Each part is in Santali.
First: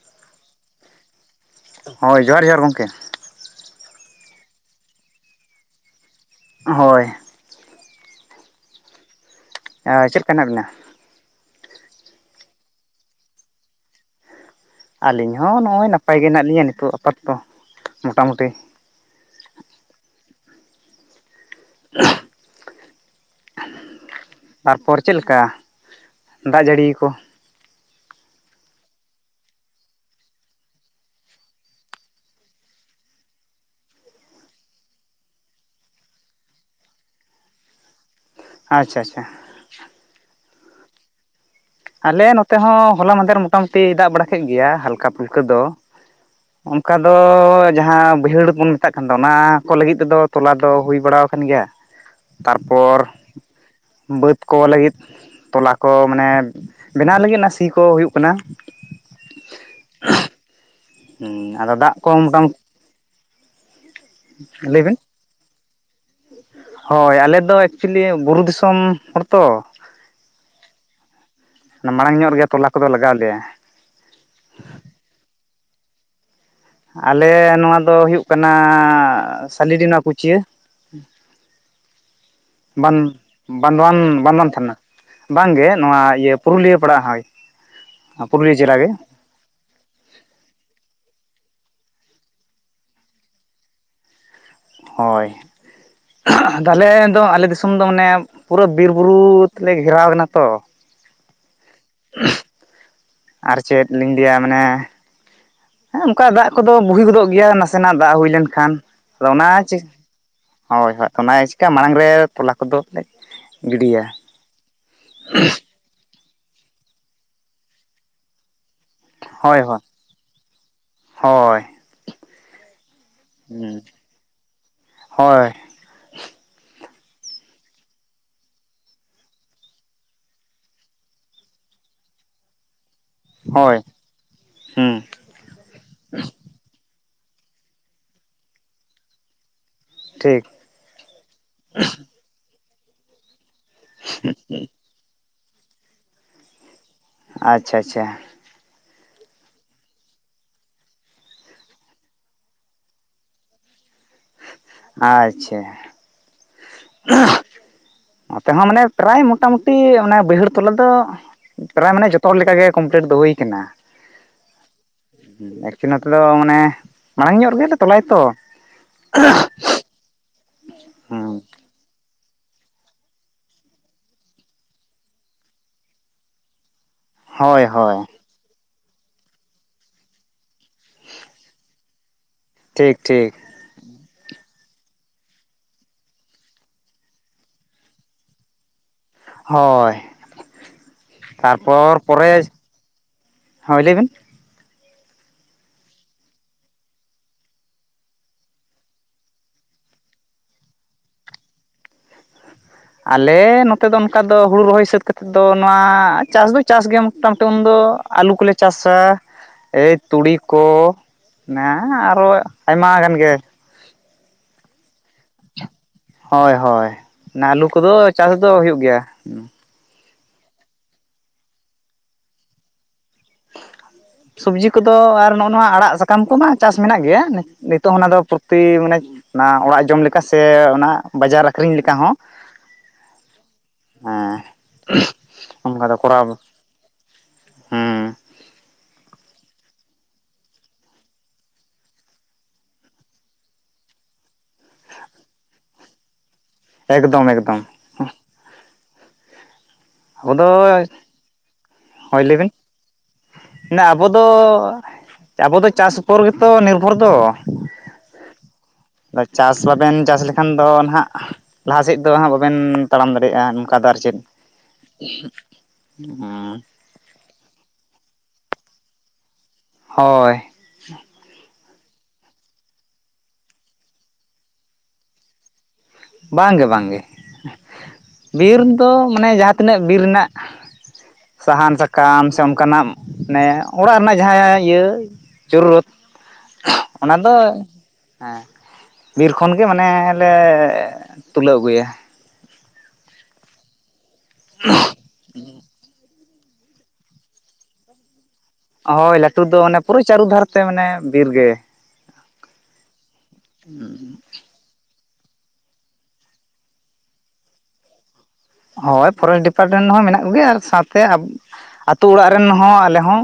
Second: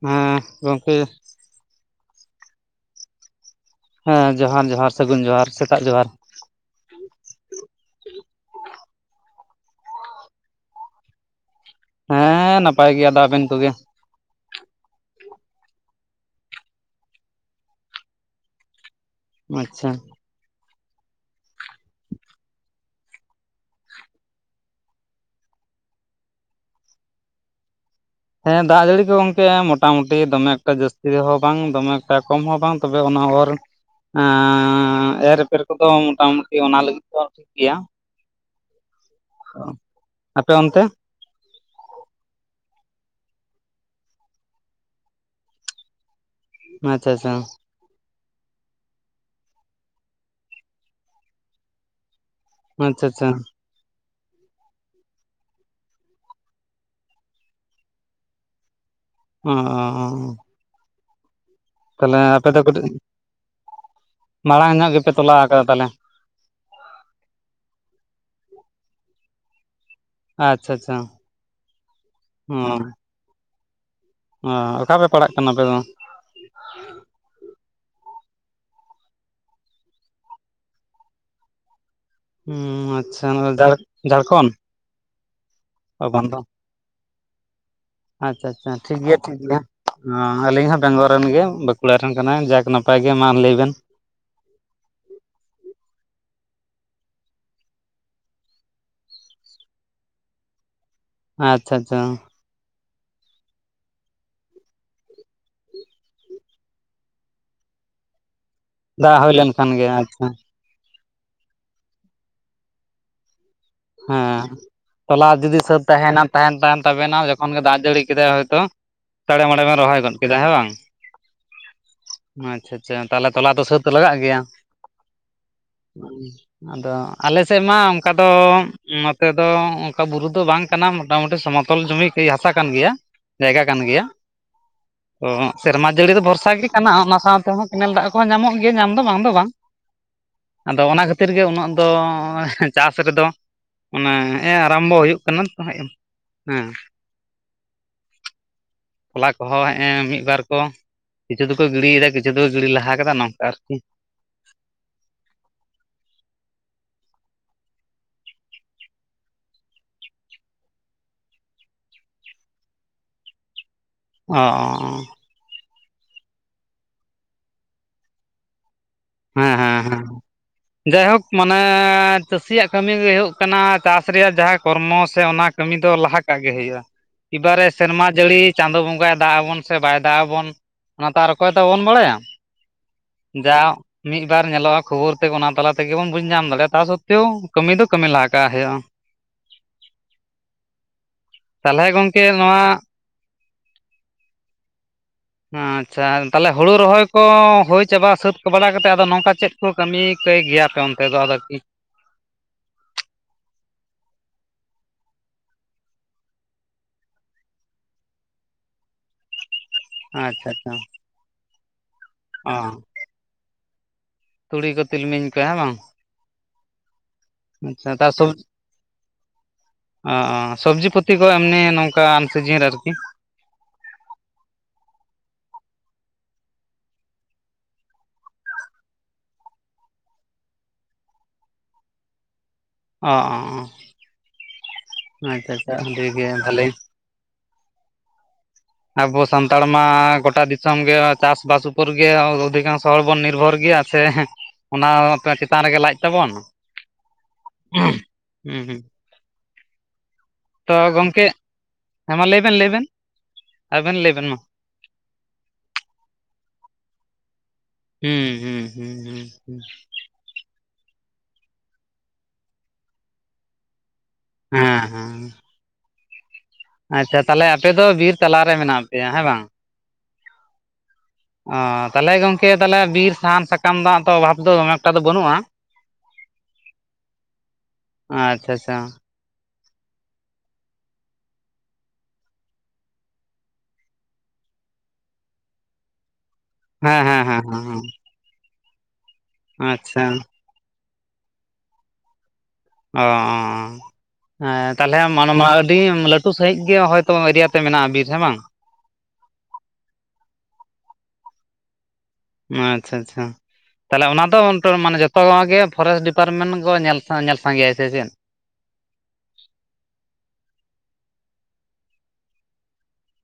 ᱦᱩᱸ ᱜᱚᱝᱠᱮ ᱦᱳᱭ ᱡᱚᱦᱟᱨ ᱡᱚᱦᱟᱨ ᱜᱚᱝᱠᱮ ᱦᱮᱸ ᱡᱚᱸᱦᱟᱨ ᱡᱚᱸᱦᱟᱨ ᱥᱟᱹᱜᱩᱱ ᱡᱚᱸᱦᱟᱨ ᱥᱮᱛᱟᱜ ᱡᱚᱸᱦᱟᱨ ᱦᱳᱭ ᱟ ᱪᱮᱫ ᱞᱮᱠᱟ ᱦᱮᱱᱟᱜ ᱵᱤᱱᱟ ᱦᱮᱸ ᱱᱟᱯᱟᱭ ᱜᱮᱭᱟ ᱞᱮ ᱟᱵᱮᱱ ᱠᱚᱜᱮ ᱟᱹᱞᱤᱧ ᱦᱚᱸ ᱱᱚᱜᱼᱚᱭ ᱱᱟᱯᱟᱭ ᱜᱮ ᱦᱮᱱᱟᱜ ᱞᱤᱧᱟᱹ ᱱᱤᱛᱚᱜ ᱟᱯᱟᱛᱚᱛᱚ ᱢᱚᱴᱟ ᱢᱩᱴᱤ ᱟᱪᱪᱷᱟ [inaudible] ᱛᱟᱨᱯᱚᱨ ᱪᱮᱫ ᱞᱮᱠᱟ ᱫᱟᱜ ᱡᱟᱹᱲᱤ ᱠᱚ ᱦᱮᱸ ᱫᱟᱜ ᱡᱟᱹᱲᱤ ᱠᱚ ᱜᱚᱝᱠᱮ ᱢᱚᱴᱟᱢᱩᱴᱤ ᱫᱚᱢᱮ ᱮᱠᱴᱟ ᱡᱟᱹᱥᱛᱤ ᱦᱚᱸ ᱵᱟᱝ ᱫᱚᱢᱮ ᱮᱠᱴᱟ ᱠᱚᱢ ᱦᱚᱸ ᱵᱟᱝ ᱛᱚᱵᱮ ᱚᱱᱟ ᱚᱨ ᱼᱼ ᱮᱻ ᱮᱨ ᱮᱯᱮᱨ ᱠᱚᱫᱚ ᱢᱚᱴᱟ ᱢᱩᱴᱤ ᱚᱱᱟ ᱞᱟᱹᱜᱤᱫ ᱫᱚ ᱴᱷᱤᱠ ᱜᱮᱭᱟ ᱟᱪᱪᱷᱟ ᱟᱪᱪᱷᱟ ᱚ ᱟᱯᱮ ᱚᱱᱛᱮ? ᱟᱞᱮ ᱱᱚᱛᱮ ᱦᱚᱸ ᱦᱚᱞᱟ ᱢᱟᱸᱫᱮᱨ ᱢᱚᱴᱟᱢᱩᱴᱤ ᱫᱟᱜ ᱵᱟᱲᱟ ᱠᱮᱫ ᱜᱮᱭᱟ ᱦᱟᱞᱠᱟ ᱯᱷᱩᱞᱠᱟᱹ ᱫᱚ ᱾ ᱚᱱᱠᱟ ᱟᱪᱪᱷᱟ ᱫᱚᱻ ᱟᱪᱪᱷᱟ ᱼᱼ ᱡᱟᱦᱟᱸ ᱵᱟᱹᱭᱦᱟᱹᱲ ᱵᱚᱱ ᱢᱮᱛᱟᱜ ᱠᱟᱱ ᱫᱚ ᱚᱱᱟ ᱠᱚ ᱞᱟᱹᱜᱤᱫ ᱛᱮᱫᱚ ᱛᱚᱞᱟ ᱫᱚ ᱦᱩᱭ ᱵᱟᱲᱟ ᱟᱠᱟᱱ ᱜᱮᱭᱟ ᱾ ᱛᱟᱨᱯᱚᱨ ᱟᱪᱪᱷᱟ ᱟᱪᱪᱷᱟ ᱵᱟᱹᱫ ᱠᱚ ᱞᱟᱹᱜᱤᱫ ᱛᱚᱞᱟ ᱠᱚ ᱢᱟᱱᱮ ᱼᱼ ᱵᱮᱱᱟᱣ ᱞᱟ. ᱜᱤᱫ ᱚᱱᱟ ᱥᱤ ᱠᱚ ᱦᱩᱭᱩᱜ ᱠᱟᱱᱟ ᱾ ᱚᱻ ᱦᱩᱸ ᱟᱫᱚ ᱫᱟᱜ ᱠᱚ ᱢᱚᱴᱟᱼᱼ ᱫᱚ ᱠᱟᱹᱴᱤᱡ ᱢᱟᱲᱟᱝ ᱞᱟᱹᱭ ᱧᱚᱜ ᱜᱮᱯᱮ ᱛᱚᱞᱟ ᱠᱟᱫᱟ ᱛᱟᱦᱚᱞᱮ? ᱦᱚᱭ ᱟᱞᱮᱫᱚ ᱮᱠᱪᱩᱭᱮᱞᱤ ᱵᱩᱨᱩ ᱫᱤᱥᱚᱢ ᱦᱚᱲ ᱛᱚ ᱾ ᱟᱪᱪᱷᱟ ᱟᱪᱪᱷᱟ ᱢᱟᱲᱟᱝ ᱧᱚᱜ ᱨᱮᱜᱮ ᱚ ᱛᱚᱞᱟ ᱠᱚᱫᱚ ᱞᱟᱜᱟᱣ ᱟᱞᱮᱭᱟ ᱾ ᱚ ᱚᱠᱟ ᱨᱮ ᱯᱟᱲᱟᱜ ᱠᱟᱱᱟ ᱟᱯᱮ ᱫᱚ? ᱟᱞᱮ ᱱᱚᱣᱟ ᱫᱚ ᱦᱩᱭᱩᱜ ᱠᱟᱱᱟ ᱥᱟᱞᱤᱰᱤᱱᱟ ᱠᱩᱪᱭᱟᱹ ᱾ ᱵᱟᱸᱫ ᱟᱪᱪᱷᱟ ᱡᱷᱟᱲ ᱵᱟᱸᱫᱣᱟᱱ ᱵᱟᱸᱫᱣᱟᱱ ᱡᱷᱟᱲᱠᱷᱚᱸᱰ ᱛᱷᱟᱱᱟ? ᱵᱟᱝᱜᱮ ᱱᱚᱣᱟ ᱵᱟᱝ ᱤᱭᱟᱹ ᱫᱚ ᱯᱩᱨᱩᱞᱤᱭᱟᱹ ᱯᱟᱲᱟᱜ-ᱟ ᱦᱚᱭ ᱾ ᱟᱪᱪᱷᱟ ᱪᱷᱟ ᱴᱷᱤᱠ ᱜᱤᱭᱟ ᱾ ᱴᱷᱤᱠ ᱜᱮᱭᱟ ᱮ ᱟᱹᱞᱤᱧ ᱦᱚᱸ ᱵᱮᱝᱜᱚᱞ ᱨᱮᱱ ᱜᱮ ᱵᱟᱸᱠᱩᱲᱟ ᱨᱮᱱ ᱠᱟᱱᱟᱭ ᱡᱟᱠ ᱱᱟᱯᱟᱭ ᱜᱮ ᱢᱟ ᱞᱟᱹᱭ ᱵᱮᱱ ᱾ ᱦᱚᱭ ᱫᱟᱞᱮ ᱫᱚ ᱟᱞᱮ ᱫᱤᱥᱚᱢ ᱫᱚ ᱢᱟᱱᱮ ᱯᱩᱨᱟᱹ ᱵᱤᱨ ᱵᱩᱨᱩ ᱛᱮᱞᱮ ᱜᱷᱮᱨᱟᱣ ᱠᱟᱱᱟ ᱛᱚ ᱾ ᱟᱪᱪᱷᱟ ᱪᱷᱟ ᱟᱨ ᱪᱮᱫ ᱞᱤᱧ ᱞᱟᱹᱭᱟ ᱢᱟᱱᱮ ᱼᱼ ᱦᱮᱸ ᱚᱱᱠᱟ ᱫᱟᱜ ᱠᱚᱫᱚ ᱵᱩᱦᱤ ᱜᱚᱫᱚᱜ ᱜᱮᱭᱟ ᱱᱟᱥᱮᱱᱟᱜ ᱫᱟᱜ ᱦᱩᱭ ᱞᱮᱱᱠᱷᱟᱱ ᱾ ᱫᱟᱜ ᱟᱫᱚ ᱦᱩᱭ ᱚᱱᱟ ᱞᱮᱱᱠᱷᱟᱱ ᱪᱤᱠ ᱜᱮ ᱟᱪᱪᱷᱟ ᱦᱳᱭ ᱦᱚ ᱚᱱᱟ ᱪᱤᱠᱟ ᱢᱟᱲᱟᱝ ᱨᱮ ᱛᱚᱞᱟ ᱠᱚᱫᱚ ᱼᱼ ᱦᱮᱸ ᱛᱚᱞᱟ ᱡᱩᱫᱤ ᱥᱟᱹᱛ ᱛᱟᱦᱮᱱᱟ ᱼᱼ ᱛᱟᱦᱮᱱ ᱛᱟᱢ ᱛᱟᱵᱮᱱᱟ ᱡᱚᱠᱷᱚᱱ ᱜᱮ ᱫᱟᱜ ᱡᱟᱹᱲᱤ ᱠᱮᱫᱟᱭ ᱦᱚᱭᱛᱚ ᱼᱼ ᱪᱟᱲᱬᱮ ᱦᱳᱭ ᱢᱟᱲᱬᱮ ᱦᱳᱭ ᱵᱮᱱ ᱨᱚᱦᱚᱭ ᱜᱚᱫ ᱠᱮᱫᱟ ᱦᱮᱸ ᱵᱟᱝ ᱦᱳᱭ ᱟᱪᱪᱷᱟ ᱟᱪᱪᱷᱟ ᱛᱟᱦᱚᱞᱮ ᱛᱚᱞᱟ ᱛᱚ ᱥᱟᱹᱛ ᱞᱟᱜᱟᱜ ᱜᱮᱭᱟ ᱾ ᱦᱳᱭ ᱟᱫᱚ ᱟᱞᱮ ᱥᱮᱫ ᱢᱟ ᱚᱱᱠᱟ ᱫᱚ ᱼᱼ ᱱᱚᱛᱮ ᱫᱚ ᱚᱱᱠᱟ ᱵᱩᱨᱩ ᱫᱚ ᱵᱟᱝ ᱠᱟᱱᱟ ᱢᱚᱴᱟ ᱢᱩᱴᱤ ᱥᱚᱢᱚᱛᱚᱞ ᱡᱩᱢᱤ ᱦᱟᱥᱟ ᱠᱟᱱ ᱜᱮᱭᱟ ᱾ ᱡᱟᱭᱜᱟ ᱦᱳᱭ ᱠᱟᱱ ᱜᱮᱭᱟ ᱦᱩᱸ ᱼᱼ ᱚ ᱥᱮᱨᱢᱟ ᱡᱟᱹᱲᱤ ᱫᱚ ᱵᱷᱚᱨᱥᱟ ᱜᱮ ᱠᱟᱱᱟ ᱚᱱᱟ ᱥᱟᱶᱛᱮ ᱦᱚᱸ ᱠᱮᱱᱮᱞ ᱫᱟᱜ ᱠᱚᱦᱚᱸ ᱧᱟᱢᱚᱜ ᱜᱮᱭᱟ ᱧᱟᱢ ᱫᱚ ᱵᱟᱝ ᱫᱚ ᱵᱟᱝ ᱴᱷᱤᱠ ᱾ ᱟᱫᱚ ᱚᱱᱟ ᱠᱷᱟᱹᱛᱤᱨ ᱜᱮ ᱩᱱᱟᱹᱜ ᱫᱚ ᱪᱟᱥ ᱨᱮᱫᱚ ᱼᱼ ᱚᱱᱟ ᱦᱮᱸᱜ-ᱮ ᱟᱨᱟᱢᱵᱚ ᱦᱩᱭᱩᱜ ᱠᱟᱱᱟ ᱛᱚ ᱦᱮᱸᱼᱼ ᱟᱪᱪᱷᱟ ᱟᱪᱪᱷᱟ ᱛᱚᱞᱟ ᱠᱚᱦᱚᱸ ᱦᱮᱸᱜ-ᱮ ᱢᱤᱫ-ᱵᱟᱨ ᱠᱚ ᱼᱼ ᱠᱤᱪᱷᱩ ᱫᱚᱠᱚ ᱜᱤᱲᱤᱭᱮᱫᱟ ᱠᱤᱪᱷᱩ ᱫᱚ ᱜᱤᱲᱤ ᱞᱟᱦᱟ ᱠᱟᱫᱟ ᱱᱚᱝᱠᱟ ᱟᱨᱠᱤ ᱼᱼ ᱟᱻᱪᱪᱷᱟ ᱱᱚᱛᱮ ᱦᱚᱸ ᱢᱟᱱᱮ ᱯᱨᱟᱭ ᱢᱚᱴᱟᱢᱩᱴᱤ ᱚᱱᱮ ᱵᱟᱹᱭᱦᱟᱹᱲ ᱛᱞᱟ ᱫᱚ ᱼᱼ ᱯᱨᱟᱭ ᱢᱟᱱᱮ ᱡᱷᱚᱛᱚ ᱦᱚᱲ ᱞᱮᱠᱟᱜᱮ ᱠᱚᱢᱯᱞᱤᱴ ᱫᱚ ᱦᱩᱭ ᱠᱟᱱᱟ ᱾ ᱚᱻ ᱮᱠᱪᱩᱭᱞᱤ ᱱᱚᱛᱮ ᱫᱚ ᱢᱟᱱᱮ ᱢᱟᱲᱟᱝ ᱧᱚᱜ ᱨᱮᱜᱮᱞᱮ ᱛᱚᱞᱟᱭ-ᱟ ᱛᱚ ᱾ ᱦᱮᱸᱻ ᱦᱮᱸᱻ ᱦᱮᱸᱻ ᱡᱟᱭᱦᱳᱠ ᱢᱟᱱᱮ ᱼᱼ ᱪᱟᱹᱥᱤᱭᱟᱜ ᱠᱟᱹᱢᱤ ᱜᱮ ᱦᱩᱭᱩᱜ ᱠᱟᱱᱟ ᱪᱟᱥ ᱨᱮᱭᱟᱜ ᱡᱟᱦᱟᱸ ᱠᱚᱨᱢᱚ ᱥᱮ ᱚᱱᱟ ᱠᱟᱹᱢᱤ ᱫᱚ ᱞᱟᱦᱟ ᱠᱟᱜ ᱜᱮ ᱦᱩᱭᱩᱜ-ᱟ ᱾ ᱤᱵᱟᱨᱮ ᱦᱳᱭ ᱨᱮ ᱦᱳᱭ ᱥᱮᱨᱢᱟ ᱡᱟᱲᱤ ᱼᱼ ᱪᱟᱸᱫᱚ ᱵᱚᱸᱜᱟᱭ ᱫᱟᱜ ᱟᱵᱚᱱ ᱥᱮ ᱵᱟᱭ ᱫᱟᱜ ᱟᱵᱚᱱ? ᱚᱱᱟ ᱛᱚ ᱟᱨ ᱚᱠᱚᱭ ᱛᱚ ᱵᱟᱵᱚᱱ ᱵᱟᱲᱟᱭᱟ ᱾ ᱴᱷᱤᱠ ᱴᱷᱤᱠ ᱡᱟ ᱢᱤᱫ ᱵᱟᱨ ᱧᱮᱞᱚᱜᱼᱟ ᱠᱷᱚᱵᱚᱨ ᱛᱮᱜ ᱚᱱᱟ ᱢᱤᱛ ᱵᱟᱨ ᱧᱮᱞᱟᱜᱟ ᱠᱷᱚᱵᱚᱨ ᱛᱟᱞᱟ ᱛᱮᱜᱮ ᱵᱚᱱ ᱵᱩᱡᱽ ᱧᱟᱢ ᱫᱟᱲᱮᱭᱟᱜᱼᱟ ᱛᱟ ᱥᱚᱛᱮᱮᱣ ᱠᱟᱹᱢᱤ ᱫᱚ ᱠᱟᱹᱢᱤ ᱞᱟᱦᱟᱟᱜ ᱦᱩᱭᱩᱜᱼᱟ᱾ ᱦᱳᱭ [unintelligible] ᱛᱟᱦᱚᱞᱮ ᱛᱟᱨᱯᱚᱨ ᱜᱚᱝᱠᱮ ᱯᱚᱨᱮ ᱱᱚᱣᱟ ᱦᱳᱭ ᱞᱟᱹᱭᱵᱮᱱ ᱟᱪᱪᱷᱟ ᱛᱟᱦᱚᱞᱮ ᱦᱩᱲᱩ ᱨᱚᱦᱚᱭ ᱠᱚ ᱦᱩᱭ ᱪᱟᱵᱟ ᱥᱟᱹᱛ ᱵᱟᱲᱟ ᱠᱟᱛᱮᱮᱫ ᱟᱫᱚ ᱱᱚᱝᱠᱟ ᱪᱮᱫ ᱠᱚ ᱠᱟᱹᱢᱤ ᱠᱟᱹᱭ ᱜᱮᱭᱟᱯᱮ ᱚᱱᱛᱮ ᱫᱚ ᱟᱫᱚ ᱠᱤ ᱾ ᱟᱞᱮ ᱱᱚᱛᱮ ᱫᱚ ᱚᱱᱠᱟ ᱫᱚ ᱦᱩᱲᱩ ᱨᱚᱦᱚᱭ ᱥᱟᱹᱛ ᱠᱟᱛᱮᱫ ᱫᱚ ᱱᱚᱣᱟ ᱪᱟᱥ ᱫᱚ ᱪᱟᱥ ᱜᱮᱭᱟ ᱢᱚᱴᱟᱢᱩᱴᱤ ᱩᱱᱫᱚ ᱟᱹᱞᱩ ᱠᱚᱞᱮ ᱪᱟᱥᱟ ᱮᱭ ᱟᱪᱪᱷᱟ ᱛᱩᱲᱤᱠᱚ ᱟᱪᱪᱷᱟ ᱚᱱᱟ ᱟᱨᱚ ᱚ ᱟᱭᱢᱟ ᱜᱟᱱ ᱜᱮ᱾ ᱛᱩᱲᱤ ᱠᱚ ᱛᱤᱞᱢᱤᱧ ᱠᱚ ᱦᱮᱸ ᱵᱟᱝ ᱦᱳᱭ ᱦᱳᱭ ᱚᱱᱟ ᱟᱹᱞᱩ ᱠᱚᱫᱚ ᱟᱪᱪᱷᱟ ᱛᱟ ᱥᱚᱵ ᱪᱟᱥ ᱫᱚ ᱦᱩᱭᱩᱜ ᱜᱮᱭᱟ᱾ ᱚ ᱥᱚᱵᱽᱡᱤ ᱯᱟᱛᱤ ᱠᱚ ᱮᱢᱱᱤ ᱱᱚᱝᱠᱟ ᱟᱢᱥᱤᱡᱤᱱᱨᱮ ᱟᱨᱠᱤ [unintelligible] ᱥᱚᱵᱽᱡᱤ ᱠᱚᱫᱚ ᱟᱨ ᱱᱚᱜᱼᱚ ᱱᱚᱣᱟ ᱟᱲᱟᱜ ᱥᱟᱠᱟᱢ ᱠᱚᱢᱟ ᱪᱟᱥ ᱢᱮᱱᱟᱜ ᱜᱮᱭᱟ ᱱᱤᱛᱚᱜ ᱚᱱᱟ ᱫᱚ ᱯᱨᱚᱛᱤ ᱢᱟᱱᱮ ᱚᱱᱟ ᱚᱲᱟᱜ ᱡᱚᱢ ᱞᱮᱠᱟ ᱥᱮ ᱚᱱᱟ ᱵᱟᱡᱟᱨ ᱟᱠᱷᱨᱤᱧ ᱞᱮᱠᱟ ᱦᱚᱸ᱾ ᱚ ᱦᱮᱸ ᱚ ᱟᱪᱪᱷᱟ ᱟᱪᱪᱷᱟ ᱚᱱᱠᱟ ᱫᱚ ᱚᱰᱤ ᱜᱮ ᱠᱚᱨᱟᱣ ᱵᱷᱷᱟᱞᱮ ᱦᱮᱸ ᱟᱵᱚ ᱥᱟᱱᱛᱟᱲ ᱢᱟ ᱜᱚᱴᱟ ᱫᱤᱥᱚᱢ ᱜᱮ ᱪᱟᱥᱵᱟᱥ ᱩᱯᱚᱨ ᱜᱮ ᱚᱫᱷᱤᱠᱟᱝᱥᱚ ᱦᱚᱲ ᱵᱚᱱ ᱱᱤᱨᱵᱷᱚᱨ ᱜᱮᱭᱟ᱾ ᱥᱮ ᱚᱱᱟ ᱪᱮᱛᱟᱱ ᱨᱮᱜᱮ ᱞᱟᱡ ᱛᱟᱵᱚᱱ ᱮᱠᱫᱚᱢ ᱮᱠᱫᱚᱢ ᱦᱩᱸ ᱦᱩᱸ ᱟᱵᱚ ᱫᱚ ᱛᱚ ᱜᱚᱢᱠᱮ [unintelligible] ᱦᱮᱸ ᱦᱳᱭ ᱢᱟ ᱞᱟᱹᱭ ᱵᱤᱱ ᱵᱮᱱ ᱞᱟᱹᱭ ᱵᱮᱱ ᱟᱵᱮᱱ ᱟᱵᱚ ᱞᱟᱹᱭ ᱵᱮᱱ ᱫᱚ ᱢᱟ ᱟᱵᱚ ᱫᱚ ᱪᱟᱥ ᱩᱯᱚᱨ ᱜᱮᱛᱚ ᱱᱤᱨᱵᱷᱚᱨ ᱫᱚ᱾ ᱦᱩᱸ ᱦᱩᱸ ᱦᱩᱸ ᱦᱩᱸ [unintelligible] ᱪᱟᱥ ᱦᱩᱸ ᱵᱟᱵᱮᱱ ᱪᱟᱥ ᱞᱮ ᱠᱷᱟᱱ ᱫᱚ ᱱᱟᱦᱟᱜ ᱞᱟᱦᱟ ᱥᱮᱫ ᱫᱚ ᱦᱟᱜ ᱵᱟᱵᱮᱱ ᱛᱟᱲᱟᱢ ᱫᱟᱲᱮᱭᱟᱜᱼᱟ ᱱᱚᱝᱠᱟ ᱫᱚ ᱟᱨ ᱪᱮᱫ᱾ ᱦᱮᱸ ᱦᱮᱸ [unintelligible] ᱟᱪᱪᱷᱟ ᱛᱟᱦᱚᱞᱮ ᱟᱯᱮ ᱫᱚ ᱵᱤᱨ ᱛᱟᱞᱟᱨᱮ ᱢᱮᱱᱟᱜ ᱯᱮᱭᱟ ᱦᱮᱸ ᱵᱟᱝ? ᱦᱳᱭ [unintelligible] ᱚᱸ ᱛᱟᱦᱚᱞᱮ ᱜᱚᱝᱠᱮ ᱛᱟᱦᱚᱞᱮ ᱵᱤᱨ ᱥᱟᱦᱟᱱ ᱥᱟᱠᱟᱢ ᱫᱚ ᱦᱟᱸᱜ ᱛᱚ ᱚᱵᱷᱟᱵ ᱫᱚ ᱫᱚᱱᱮ ᱮᱠᱴᱟ ᱫᱚ ᱵᱟᱹᱱᱩᱜᱼᱟ᱾ ᱵᱟᱝ ᱜᱮ, ᱵᱟᱝ ᱜᱮ᱾ ᱟᱪᱪᱷᱟ ᱵᱤᱨ ᱟᱪᱪᱷᱟ ᱫᱚ ᱢᱟᱱᱮ ᱡᱟᱦᱟᱸ ᱛᱤᱱᱟᱹᱜ ᱵᱤᱨ ᱨᱮᱱᱟᱜ ᱥᱟᱦᱟᱱ, ᱥᱟᱠᱟᱢ ᱥᱮ ᱚᱱᱠᱟᱱᱟᱜ ᱢᱟᱱᱮ ᱚᱲᱟᱜ ᱨᱮᱱᱟᱜ ᱡᱟᱦᱟᱸ ᱤᱭᱟᱹ ᱡᱩᱨᱨᱩᱛ᱾ ᱦᱮᱸ ᱚᱱᱟ ᱦᱮᱸ ᱫᱚ ᱦᱮᱸ ᱦᱮᱸ ᱦᱮᱸ ᱵᱤᱨ ᱠᱷᱚᱱ ᱜᱮ ᱢᱟᱱᱮ ᱟᱪᱪᱷᱟ ᱞᱮ ᱛᱩᱞᱟᱹᱣ ᱟᱹᱜᱩᱭᱟ᱾ ᱚᱻᱦᱮᱸ ᱛᱟᱦᱚᱞᱮ ᱢᱟᱱᱮ ᱢᱟ ᱟᱹᱰᱤ ᱞᱟᱹᱴᱩ᱾ ᱛᱩ ᱥᱟᱹᱦᱤᱡ ᱜᱮ ᱦᱚᱭ ᱛᱚ ᱮᱨᱤᱭᱟ ᱛᱮ ᱢᱮᱱᱟᱜᱼᱟ ᱵᱤᱨ ᱦᱮ ᱵᱟᱝ? ᱦᱳᱭ ᱞᱟᱹᱴᱩ ᱫᱚ ᱚᱱᱮ ᱯᱩᱨᱟᱹ ᱪᱟᱹᱨᱩ ᱫᱷᱟᱨ ᱛᱮ ᱢᱟᱱᱮ ᱵᱤᱨ ᱜᱮ᱾ ᱟᱸᱪᱼᱪᱷᱟ ᱟᱪᱷᱟ ᱛᱟᱦᱚᱞᱮ ᱚᱱᱟ ᱫᱚ ᱴᱚᱨ ᱢᱟᱱᱮ ᱡᱚᱛᱚ [inaudible] ᱜᱮ ᱯᱷᱚᱨᱮᱥ ᱰᱤᱯᱟᱨᱢᱮᱱ ᱜᱚ ᱧᱮᱞ ᱧᱮᱞ ᱥᱟᱸᱜᱮᱟᱭᱟ ᱥᱮ ᱪᱮᱫ? ᱦᱳᱭ ᱯᱷᱚᱨᱮᱥ ᱰᱤᱯᱟᱨᱴᱮᱱ ᱦᱚᱸ ᱢᱮᱱᱟᱜ ᱠᱚᱜᱮ ᱟᱨ ᱥᱟᱶᱛᱮ ᱟᱵ ᱟᱛᱳ ᱟᱚᱲᱟᱜ ᱨᱮᱱ ᱦᱚᱸ, ᱟᱞᱮ ᱦᱚᱸ᱾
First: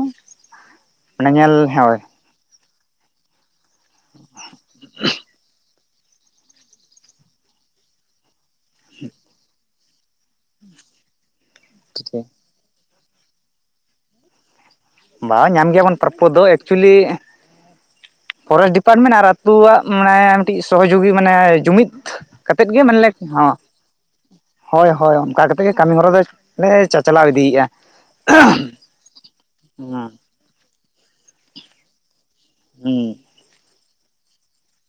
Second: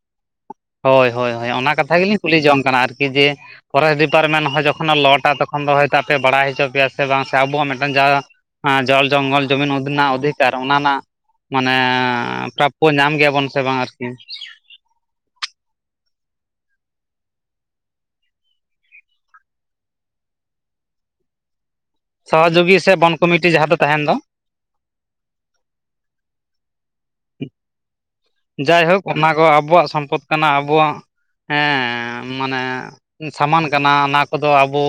ᱦᱳᱭ ᱢᱟᱱᱮ ᱦᱳᱭ ᱦᱳᱭ ᱧᱮᱞ ᱚᱱᱟ ᱠᱟᱛᱷᱟ ᱜᱮᱞᱤᱧ ᱠᱩᱞᱤ ᱡᱚᱝ ᱠᱟᱱᱟ ᱟᱨᱠᱤ ᱡᱮ ᱯᱷᱚᱨᱮᱥ ᱰᱤᱯᱟᱨᱢᱮᱱ ᱦᱚᱸ ᱡᱚᱠᱷᱚᱱᱮ ᱞᱚᱴᱟ ᱛᱚᱠᱷᱚᱱ ᱫᱚ ᱦᱚᱭᱛᱳ ᱟᱯᱮ ᱵᱟᱲᱟᱭ ᱦᱚᱪᱚ ᱯᱮᱭᱟ ᱥᱮ ᱵᱟᱝ ᱥᱮ ᱟᱵᱚ ᱦᱚᱸ ᱢᱮᱜᱴᱮᱱ ᱡᱟ ᱦᱮᱸ ᱡᱚᱞ ᱡᱚᱝᱜᱚᱞ ᱡᱚᱢᱤᱱ ᱩᱫ ᱮᱱᱟᱜ ᱚᱫᱷᱤᱠᱟᱨ ᱚᱱᱟ ᱨᱮᱱᱟᱜ ᱢᱟᱱᱮᱻ ᱯᱨᱚᱯ ᱠᱚ ᱧᱟᱢ ᱜᱮᱭᱟᱵᱚᱱ ᱥᱮ ᱵᱟᱝ ᱟᱨᱠᱤ? ᱵᱟ ᱧᱟᱢ ᱜᱮᱭᱟᱵᱚᱱ ᱯᱚᱨᱯᱷᱚ ᱫᱚ ᱮᱠᱪᱩᱭᱞᱤ ᱯᱷᱚᱨᱮᱥᱴ ᱰᱤᱯᱟᱨᱢᱮᱱ ᱟᱨ ᱟᱹᱛᱩᱣᱟᱜ ᱢᱟᱱᱮ ᱢᱤᱴᱤᱡ ᱥᱚᱦᱚᱡᱳᱜᱤ ᱢᱟᱱᱮ ᱡᱩᱢᱤᱫ᱾ ᱠᱟᱛᱮᱫ ᱥᱚᱦᱚᱡᱩᱜᱤ ᱜᱮ ᱥᱮ ᱢᱟᱱᱮ ᱵᱚᱱ ᱦᱚᱸ ᱠᱚᱢᱤᱴᱤ ᱡᱟᱦᱟᱸ ᱫᱚ ᱛᱟᱦᱮᱱ ᱫᱚ᱾ ᱦᱳᱭ ᱦᱳᱭ ᱚᱱᱠᱟ ᱠᱟᱛᱮ ᱜᱮ ᱠᱟᱹᱢᱤ ᱦᱚᱨᱟ ᱫᱚ ᱱᱮᱭ ᱪᱟᱼᱪᱟᱞᱟᱣ ᱤᱫᱤᱭᱮᱼᱟ᱾ ᱡᱟᱭᱦᱳᱠ ᱚᱱᱟ ᱠᱚ ᱟᱵᱚᱣᱟᱜ ᱥᱚᱢᱯᱚᱫ ᱠᱟᱱᱟ, ᱟᱵᱚᱣᱟᱜ ᱦᱮᱸ᱾ ᱢᱟᱱᱮ ᱦᱩᱸ ᱥᱟᱢᱟᱱ ᱠᱟᱱᱟ, ᱚᱱᱟ ᱠᱚᱫᱚ ᱟᱵᱚ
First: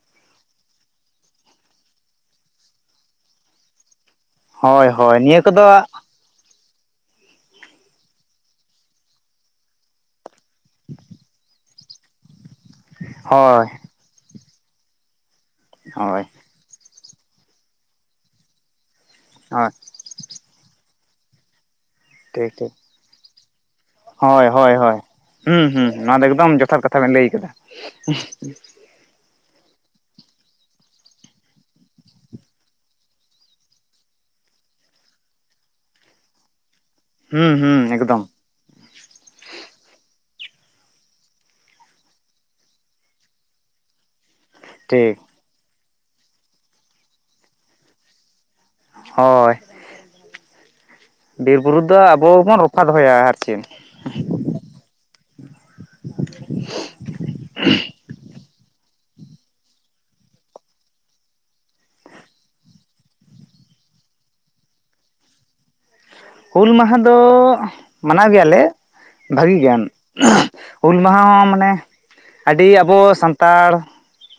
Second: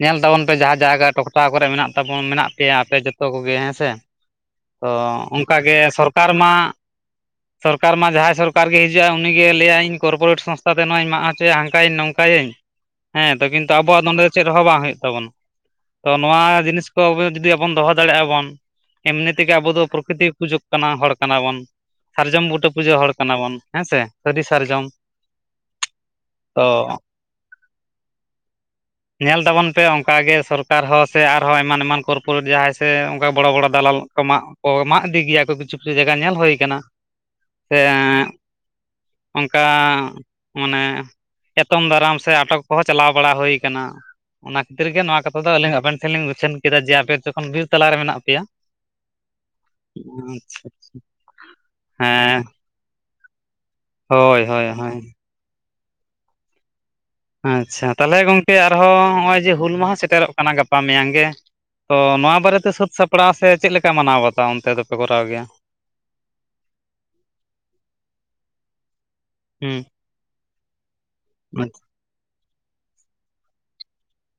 ᱧᱮᱞ ᱛᱟᱵᱚᱱ ᱯᱮ ᱡᱟᱦᱟᱸ ᱡᱟᱭᱜᱟ ᱴᱚᱴᱷᱟ ᱠᱚᱨᱮ ᱢᱮᱱᱟᱜ ᱛᱟᱵᱚᱱ ᱢᱮᱱᱟᱜ ᱯᱮᱭᱟ ᱟᱯᱮ ᱡᱚᱛᱚ ᱠᱚᱜᱮ ᱦᱮᱸ ᱥᱮ᱾ ᱦᱳᱭ ᱚ ᱦᱳᱭ ᱱᱤᱭᱟᱹ ᱚᱝᱠᱟ ᱠᱚᱫᱚ ᱜᱮ ᱥᱚᱨᱠᱟᱨ ᱢᱟ ᱥᱚᱨᱠᱟᱨ ᱢᱟ ᱡᱟᱦᱟᱸᱭ ᱥᱚᱨᱠᱟᱨ ᱜᱮ ᱦᱤᱡᱩᱜᱼᱟ ᱩᱱᱤᱜᱮ ᱞᱟᱹᱭᱟᱭ ᱤᱧ ᱠᱚᱨᱯᱚᱨᱚᱴ ᱥᱚᱝᱚᱛᱟ ᱛᱮ ᱱᱚᱣᱟᱧ ᱢᱟᱜ ᱦᱚᱪᱚᱭᱟ ᱦᱟᱝᱠᱟᱭᱤᱧ ᱱᱚᱝᱠᱟᱭᱟᱹᱧ᱾ ᱦᱮᱸᱛᱚ ᱦᱳᱭ ᱠᱤᱱᱛᱩ ᱟᱵᱚᱣᱟᱜ ᱫᱚ ᱱᱚᱰᱮ ᱫᱚ ᱪᱮᱫᱦᱚᱸ ᱵᱟᱝ ᱦᱩᱭᱩᱜ ᱛᱟᱵᱚᱱᱟ, ᱛᱚ ᱦᱳᱭ ᱱᱚᱣᱟ ᱡᱤᱱᱤᱥ ᱛᱚ ᱵᱮ ᱡᱩᱫᱤ ᱟᱵᱚᱱ ᱫᱚᱦᱚ ᱫᱟᱲᱮᱜᱼᱟ ᱵᱚᱱ ᱮᱢᱱᱤ ᱛᱮᱜᱮ ᱦᱳᱭ ᱟᱵᱚ ᱫᱚ ᱯᱨᱚᱠᱨᱤᱛᱤ ᱯᱩᱡᱟᱹ ᱠᱟᱱᱟ ᱦᱚᱲ ᱠᱟᱱᱟ ᱵᱚᱱ᱾ ᱥᱟᱨᱡᱚᱢ ᱵᱩᱴᱟᱹ ᱯᱩᱡᱟᱹ ᱦᱚᱲ ᱠᱟᱱᱟ ᱵᱚᱱ ᱦᱮᱸ ᱥᱮ᱾ ᱦᱚᱭ, ᱦᱚᱭ, ᱦᱚᱭ, ᱦᱩᱸ, ᱦᱩᱸ, ᱱᱚᱶᱟ ᱫᱚ ᱮᱠᱫᱚᱢ ᱛᱚ ᱡᱚᱛᱷᱟᱛ ᱠᱟᱛᱷᱟ ᱵᱮᱱ ᱞᱟᱹᱭ ᱠᱟᱫᱟ᱾ ᱧᱮᱞ ᱛᱟᱵᱚᱱ ᱯᱮ ᱚᱝᱠᱟ ᱜᱮ ᱥᱚᱨᱠᱟᱨ ᱦᱚᱸ ᱥᱮ ᱟᱨᱦᱚᱸ ᱮᱢᱟᱱ ᱮᱢᱟᱱ ᱠᱚᱨᱯᱚᱨᱮᱴ ᱡᱟᱦᱟᱸᱭ ᱥᱮ ᱚᱝᱠᱟ ᱵᱚᱲᱚ ᱵᱚᱲᱚ ᱫᱟᱞᱟᱞ ᱠᱚ ᱢᱟᱜᱽ ᱠᱚ ᱢᱟᱜᱽ ᱤᱫᱤ ᱜᱮᱭᱟ ᱠᱚ ᱠᱤᱪᱷᱩ [inaudible] ᱡᱟᱭᱜᱟ ᱧᱮᱞ ᱦᱳᱭ ᱠᱟᱱᱟ᱾ ᱦᱩᱸ ᱦᱩᱸ ᱮᱠᱫᱚᱢ ᱥᱮᱸᱜ ᱚᱝᱠᱟ ᱢᱟᱱᱮ ᱮᱛᱚᱢ ᱫᱟᱨᱟᱢ ᱥᱮ ᱟᱴᱚᱠ ᱠᱚᱦᱚᱸ ᱪᱟᱞᱟᱣ ᱵᱟᱲᱟ ᱦᱳᱭ ᱠᱟᱱᱟ᱾ ᱚᱱᱟ ᱠᱷᱟᱹᱛᱤᱨ ᱜᱮ ᱴᱷᱤᱠ ᱱᱚᱣᱟ ᱠᱟᱛᱷᱟ ᱫᱚ ᱟᱹᱞᱤᱧ ᱟᱵᱮᱱ ᱴᱷᱮᱱ ᱞᱤᱧ ᱩᱪᱷᱟᱹᱱ ᱠᱮᱫᱟ ᱡᱮ ᱟᱯᱮ ᱡᱚᱠᱷᱚᱱ ᱵᱤᱨ ᱛᱟᱞᱟ ᱨᱮ ᱢᱮᱱᱟᱜ ᱯᱮᱭᱟ᱾ ᱟᱪᱪᱷᱟ᱾ ᱵᱤᱨᱼᱵᱩᱨᱩ ᱫᱚ ᱟᱵᱚ ᱵᱚᱱ ᱨᱚᱠᱠᱷᱟ ᱫᱚᱦᱚᱭᱟ ᱟᱨ ᱪᱮᱫ᱾ ᱦᱚᱭ ᱦᱚᱸᱭ ᱦᱚᱸᱭ᱾ ᱟᱸᱪᱪᱷᱟ ᱛᱟᱦᱚᱞᱮ ᱜᱚᱝᱠᱮ ᱟᱨᱦᱚᱸ ᱦᱚᱜᱼᱚᱭ ᱡᱮ ᱦᱩᱞ ᱢᱟᱦᱟ ᱥᱮᱴᱮᱨᱚᱜ ᱠᱟᱱᱟ ᱜᱟᱯᱟ ᱢᱮᱭᱟᱝ ᱜᱮ᱾ ᱛᱚ ᱱᱚᱣᱟ ᱵᱟᱨᱮ ᱛᱮ ᱥᱟᱹᱛ ᱥᱟᱯᱲᱟᱣ ᱥᱮ ᱪᱮᱜ ᱞᱮᱠᱟ ᱢᱟᱱᱟᱣ ᱵᱟᱛᱟᱣ ᱚᱱᱛᱮ ᱫᱚᱯᱮ ᱠᱚᱨᱟᱣ ᱜᱮᱭᱟ᱾ ᱦᱩᱞ ᱢᱟᱦᱟ ᱫᱚ ᱢᱟᱱᱟᱣ ᱜᱮᱭᱟᱞᱮ ᱵᱷᱟᱹᱜᱤ ᱦᱩᱸ ᱜᱮᱭᱟᱱ᱾ ᱦᱩᱞ ᱢᱟᱦᱟ ᱦᱚᱸ ᱢᱟᱱᱮ ᱟᱹᱰᱤ ᱟᱵᱚ ᱥᱟᱱᱛᱟᱲ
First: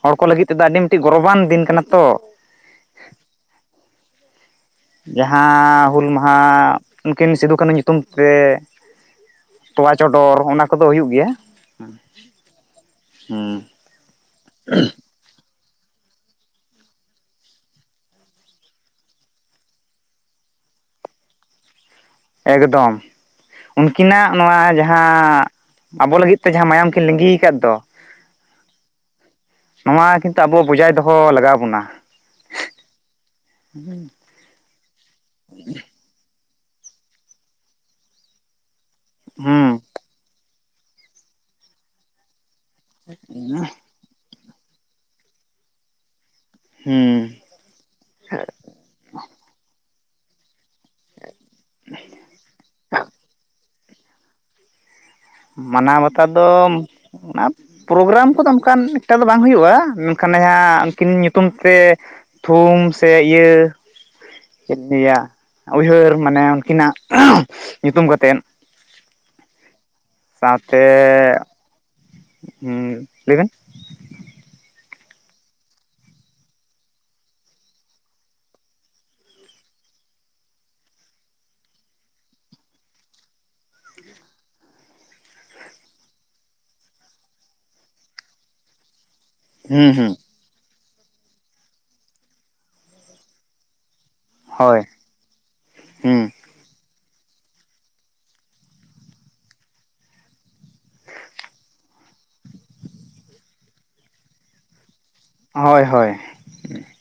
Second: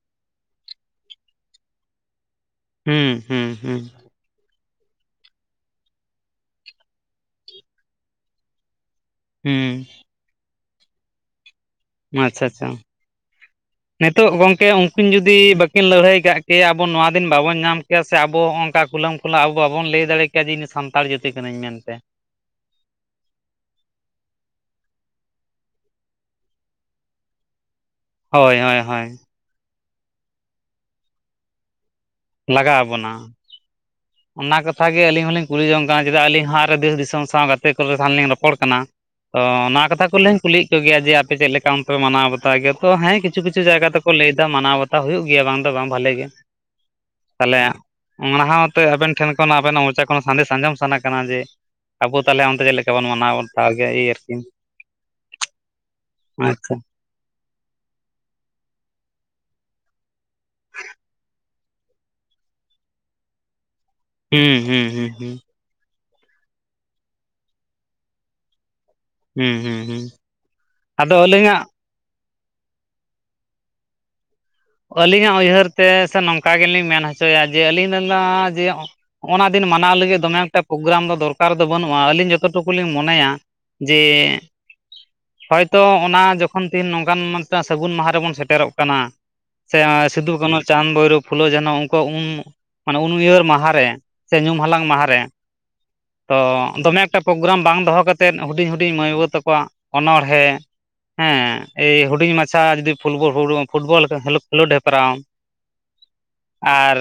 ᱦᱚᱲ ᱠᱚ ᱞᱟᱹᱜᱤᱫ ᱛᱮᱫᱚ ᱟᱹᱰᱤ ᱢᱤᱫᱴᱤᱡ ᱜᱚᱨᱚᱵᱟᱱ ᱫᱤᱱ ᱠᱟᱱᱟ ᱛᱚ᱾ ᱦᱩᱸ ᱦᱩᱸ ᱦᱩᱸ᱾ ᱡᱟᱦᱟᱸ ᱦᱩᱞ ᱢᱟᱦᱟ ᱩᱱᱠᱤᱱ ᱥᱤᱫᱩ ᱠᱟᱹᱱᱩ ᱧᱩᱛᱩᱢ ᱛᱮ ᱛᱚᱣᱟ ᱦᱩᱸ ᱪᱚᱰᱚᱨ ᱚᱱᱟ ᱠᱚᱫᱚ ᱦᱩᱭᱩᱜ ᱜᱮᱭᱟ᱾ ᱢᱟᱸᱼᱪᱷᱟ ᱪᱷᱟ, ᱦᱩᱸ ᱱᱤᱛᱚᱜ ᱜᱚᱝᱠᱮ ᱩᱝᱠᱤᱱ ᱡᱩᱫᱤ ᱵᱟᱹ ᱠᱤᱱ ᱞᱟᱹᱲᱦᱟᱹᱭ ᱠᱟᱜ ᱠᱮᱭᱟ ᱟᱵᱚ ᱱᱚᱣᱟ ᱠᱤᱱ ᱵᱟᱵᱚᱱ ᱧᱟᱢ ᱠᱮᱭᱟ ᱥᱮ ᱟᱵᱚ ᱦᱚᱸ ᱚᱝᱠᱟ ᱠᱷᱩᱞᱟᱹᱢ ᱠᱷᱚᱞᱟ ᱟᱵᱚ ᱵᱟᱵᱚᱱ ᱞᱟᱹᱭ ᱫᱟᱲᱮ ᱠᱮ ᱡᱤᱱᱤ ᱥᱟᱱᱛᱟᱲ ᱡᱟᱹᱛᱤ ᱠᱟᱹᱱᱟᱹᱧ ᱢᱮᱱᱛᱮ᱾ ᱮᱜᱮᱫᱚᱢ᱾ ᱩᱱᱠᱤᱱᱟᱜ ᱱᱚᱣᱟ ᱡᱟᱦᱟᱸ ᱟᱵᱚ ᱞᱟᱹᱜᱤᱫ ᱛᱮ ᱡᱟᱦᱟᱸ ᱢᱟᱭᱟᱢ ᱠᱤᱱ ᱞᱤᱸᱜᱤᱭ ᱠᱟᱫ ᱫᱚ᱾ ᱦᱚᱭ - ᱦᱚᱭ - ᱦᱚᱭ ᱱᱚᱣᱟ ᱠᱤᱱᱛᱩ ᱟᱵᱚ ᱵᱚᱡᱟᱭ ᱫᱚᱦᱚ ᱞᱟᱜᱟᱣ ᱵᱚᱱᱟ᱾ ᱞᱟᱜᱟᱣ ᱟᱵᱚᱱᱟ᱾ [inaudible] ᱚᱱᱟ ᱠᱟᱛᱷᱟ ᱜᱮ ᱟᱹᱞᱤᱧ ᱦᱚᱞᱤᱧ ᱠᱩᱞᱤ ᱡᱚᱝ ᱠᱟᱱᱟ, ᱪᱮᱫᱟᱜ ᱟᱹᱞᱤᱧ ᱦᱟᱸᱜ ᱨᱮ ᱫᱮᱥ ᱫᱤᱥᱚᱢ ᱥᱟᱶ ᱜᱟᱛᱮ ᱠᱚᱨᱮ ᱥᱟᱶ ᱞᱤᱧ ᱨᱚᱯᱚᱲ ᱠᱟᱱᱟ᱾ ᱛᱚ ᱦᱩᱸ ᱚᱱᱟ ᱠᱟᱛᱷᱟ ᱠᱚᱞᱤᱧ ᱠᱩᱞᱤᱼᱤᱡ ᱠᱚᱜᱮᱭᱟ᱾ ᱡᱮ ᱟᱯᱮ ᱪᱮᱫ ᱞᱮᱠᱟ ᱚᱱᱛᱮᱯᱮ ᱢᱟᱱᱟᱣ ᱵᱟᱛᱟᱣ ᱜᱮᱭᱟ ᱛᱚ ᱦᱮᱸ ᱠᱤᱪᱷᱩ - ᱠᱤᱪᱷᱩ ᱡᱟᱭᱜᱟ ᱫᱚᱠᱚ ᱞᱟᱹᱭᱫᱟ᱾ ᱢᱟᱱᱟᱣ ᱵᱟᱛᱟᱣ ᱦᱩᱭᱩᱜ ᱜᱮᱭᱟ ᱵᱟᱝ ᱫᱚ ᱵᱟᱝ ᱵᱷᱟᱞᱮ ᱜᱮ ᱦᱩᱸ᱾ ᱛᱟᱞᱦᱮ ᱚᱸᱲᱦᱟᱜᱴᱣ ᱟᱛᱮ ᱟᱵᱮᱱ ᱴᱷᱮᱱ ᱠᱷᱚᱱ ᱟᱵᱮᱱᱟᱜ ᱢᱚᱪᱟ ᱠᱷᱚᱱ ᱥᱟᱸᱫᱮᱥ ᱥᱟᱸᱡᱚᱢ ᱥᱟᱱᱟ ᱠᱟᱱᱟ ᱡᱮ ᱟᱵᱚ ᱛᱟᱞᱦᱮ ᱚᱱᱛᱮ ᱪᱮᱫ ᱞᱮᱠᱟ ᱵᱚᱱ ᱢᱟᱱᱟᱣ ᱵᱟᱛᱟᱣ ᱜᱮ ᱮᱸᱻ. ᱨᱠᱤ ᱢᱟᱱᱟᱣ ᱵᱟᱛᱟᱣ ᱫᱚᱢ ᱟᱫ ᱚᱱᱟ ᱯᱨᱳᱜᱨᱟᱢ ᱠᱚᱫᱚ ᱚᱝᱠᱟᱱ ᱮᱠᱴᱟ ᱫᱚ ᱵᱟᱝ ᱦᱩᱭᱩᱜ-ᱟ᱾ ᱢᱮᱱᱠᱷᱟᱱ ᱱᱮᱭᱟ ᱩᱱᱠᱤᱱ ᱧᱩᱛᱩᱢ ᱛᱮ ᱛᱷᱩᱢ ᱥᱮ ᱤᱭᱟᱹ ᱦᱩᱸ ᱪᱮᱫ ᱦᱩᱸ ᱦᱩᱸ ᱞᱮᱭᱟ ᱦᱩᱸ ᱩᱭᱦᱟᱹᱨ ᱢᱟᱱᱮ ᱩᱱᱠᱤᱱᱟᱼᱜ ᱧᱩᱛᱩᱢ ᱜᱟᱛᱮᱫ ᱦᱩᱸ- ᱦᱩᱸ- ᱦᱩᱸ ᱥᱟᱶᱛᱮ ᱟᱫᱚ ᱟᱹᱞᱤᱧᱟᱜ ᱦᱩᱸ ᱞᱟᱹᱭᱵᱮᱱ ᱟᱹᱞᱤᱧᱟᱜ ᱩᱭᱦᱟᱹᱨ ᱛᱮ ᱥᱮ ᱱᱚᱝᱠᱟ ᱜᱮᱞᱤᱧ ᱢᱮᱱ ᱦᱚᱪᱚᱭᱟ᱾ ᱡᱮ ᱟᱹᱞᱤᱧ ᱫᱚ ᱱᱟᱜ ᱡᱮ ᱚᱱᱟ ᱫᱤᱱ ᱢᱟᱱᱟᱣ ᱞᱟᱹᱜᱤᱫ ᱫᱚᱢᱮ ᱮᱠᱴᱟ ᱯᱳᱜᱽᱨᱟᱢ ᱫᱚ ᱫᱚᱨᱠᱟᱨ ᱫᱚ ᱵᱟᱹᱱᱩᱜ-ᱟ᱾ ᱟᱹᱞᱤᱧ ᱡᱚᱛᱚ ᱴᱩᱠᱩ ᱞᱤᱧ ᱢᱚᱱᱮᱭᱟ ᱡᱮ ᱦᱚᱭᱛᱚ ᱚᱱᱟ ᱡᱚᱠᱷᱚᱱ ᱫᱤᱱ ᱱᱚᱝᱠᱟᱱ ᱢᱤᱫᱴᱟᱹ ᱥᱟᱹᱜᱩᱱ ᱢᱟᱦᱟ ᱨᱮᱵᱚᱱ ᱥᱮᱴᱮᱨᱚᱜ ᱠᱟᱱᱟ᱾ ᱥᱮ ᱦᱩᱸ ᱼᱟ ᱦᱩᱸ ᱥᱤᱫᱩ ᱠᱟᱹᱱᱩ, ᱪᱟᱸᱫᱽ ᱵᱷᱳᱭᱨᱳᱯ, ᱯᱷᱩᱞᱟᱹ ᱡᱷᱟᱱᱚ ᱩᱝᱠᱩᱣᱼᱟᱜ ᱩᱱ ᱢᱟᱱᱮ ᱩᱱ ᱩᱭᱦᱟᱹᱨ ᱢᱟᱦᱟ ᱨᱮ ᱥᱮ ᱧᱩᱢ ᱦᱟᱞᱟᱝ ᱦᱳᱭ ᱢᱟᱦᱟ ᱨᱮ, ᱦᱩᱸ ᱛᱚ ᱫᱚᱢᱮ ᱯᱳᱜᱽᱨᱟᱢ ᱵᱟᱝ ᱫᱚᱦᱚ ᱠᱟᱛᱮᱫ ᱦᱩᱰᱤᱧ - ᱦᱩᱰᱤᱧ ᱢᱟᱹᱭ ᱵᱟᱹᱵᱩ ᱛᱟᱠᱚᱣᱟᱜ ᱚᱱᱚᱬᱦᱮᱸ ᱦᱮᱸ ᱮᱭ ᱦᱩᱰᱤᱧ ᱢᱟᱪᱷᱟ ᱡᱩᱫᱤ ᱯᱷᱩᱞᱵᱚ [inaudible] ᱯᱷᱩᱴᱵᱚᱞ [inaudible] ᱠᱷᱮᱞᱳᱰ ᱦᱮᱯᱨᱟᱣ ᱦᱚᱭ ᱦᱚᱭ ᱟᱨ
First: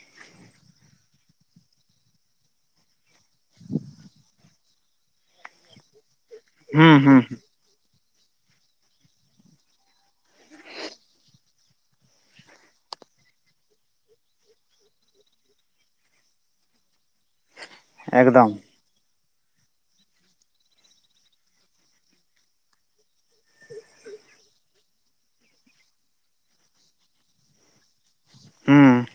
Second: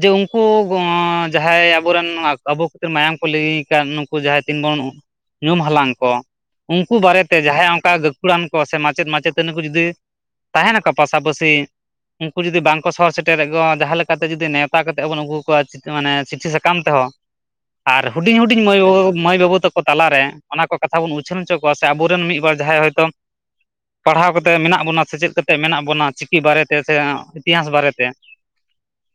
ᱡᱮ ᱩᱱᱠᱩ [inaudible] ᱡᱟᱦᱟᱸᱭ ᱟᱵᱚᱨᱮᱱ, ᱟᱵᱚ ᱠᱷᱟᱹᱛᱤᱨ ᱢᱟᱭᱟᱢ ᱠᱚ ᱞᱤᱸᱜᱤ ᱠᱟᱫ ᱱᱩᱠᱩ ᱡᱟᱦᱟᱸᱭ ᱛᱤᱱ ᱵᱚᱱ ᱧᱩᱢ ᱦᱟᱞᱟᱝ ᱠᱚ ᱦᱩᱸ ᱩᱱᱠᱩ ᱦᱩᱸ ᱵᱟᱨᱮᱛᱮ ᱡᱟᱦᱟᱸᱭ ᱚᱱᱠᱟ ᱜᱟᱹᱠᱷᱩᱲᱟᱱ ᱠᱚ ᱥᱮ ᱢᱟᱪᱮᱫ, ᱢᱟᱪᱮᱛᱟᱱᱤ, ᱠᱚ ᱡᱩᱫᱤ ᱛᱟᱦᱮᱱᱟ ᱠᱚ ᱥᱟᱵᱟᱹᱥᱤ-ᱼ ᱩᱱᱠᱩ ᱡᱩᱫᱤ ᱵᱟᱝᱠᱚ ᱥᱚᱦᱚᱨ ᱥᱮᱴᱮᱨᱮᱫ ᱜᱚ ᱡᱟᱦᱟ ᱞᱮᱠᱟᱛᱮ ᱡᱩᱫᱤ ᱱᱮᱣᱛᱟ ᱠᱟᱛᱮᱫ ᱵᱚᱱ ᱟᱹᱜᱩ ᱠᱚᱣᱟ ᱢᱟᱱᱮ ᱪᱤᱴᱷᱤ ᱥᱟᱠᱟᱢ ᱛᱮ ᱦᱚᱸ ᱟᱨ ᱦᱩᱰᱤᱧ ᱮᱠᱫᱚᱢ ᱦᱩᱰᱤᱧ ᱢᱟᱹᱭ ᱵᱟ ᱢᱟᱹᱭ ᱵᱟᱹᱵᱩ ᱛᱟᱠᱚ ᱛᱟᱞᱟᱨᱮ, ᱚᱱᱟ ᱠᱚ ᱠᱟᱛᱷᱟ ᱵᱚᱱ ᱩᱪᱷᱟᱹᱱ ᱪᱚ ᱠᱚᱣᱟ ᱥᱮ, ᱟᱵᱚᱨᱮᱱ ᱢᱤᱫ ᱵᱟᱨ ᱡᱟᱦᱟᱸᱭ ᱦᱚᱭᱛᱳ ᱯᱟᱲᱦᱟᱣ ᱠᱟᱛᱮ ᱢᱮᱱᱟᱜ ᱵᱚᱱᱟ, ᱥᱮᱪᱮᱫ ᱠᱟᱛᱮ ᱢᱮᱱᱟᱜ ᱵᱚᱱᱟ᱾ ᱪᱤᱠᱤ ᱵᱟᱨᱮ ᱛᱮ ᱥᱮ ᱤᱛᱤᱦᱟᱥ ᱵᱟᱨᱮ ᱛᱮ ᱦᱩᱸ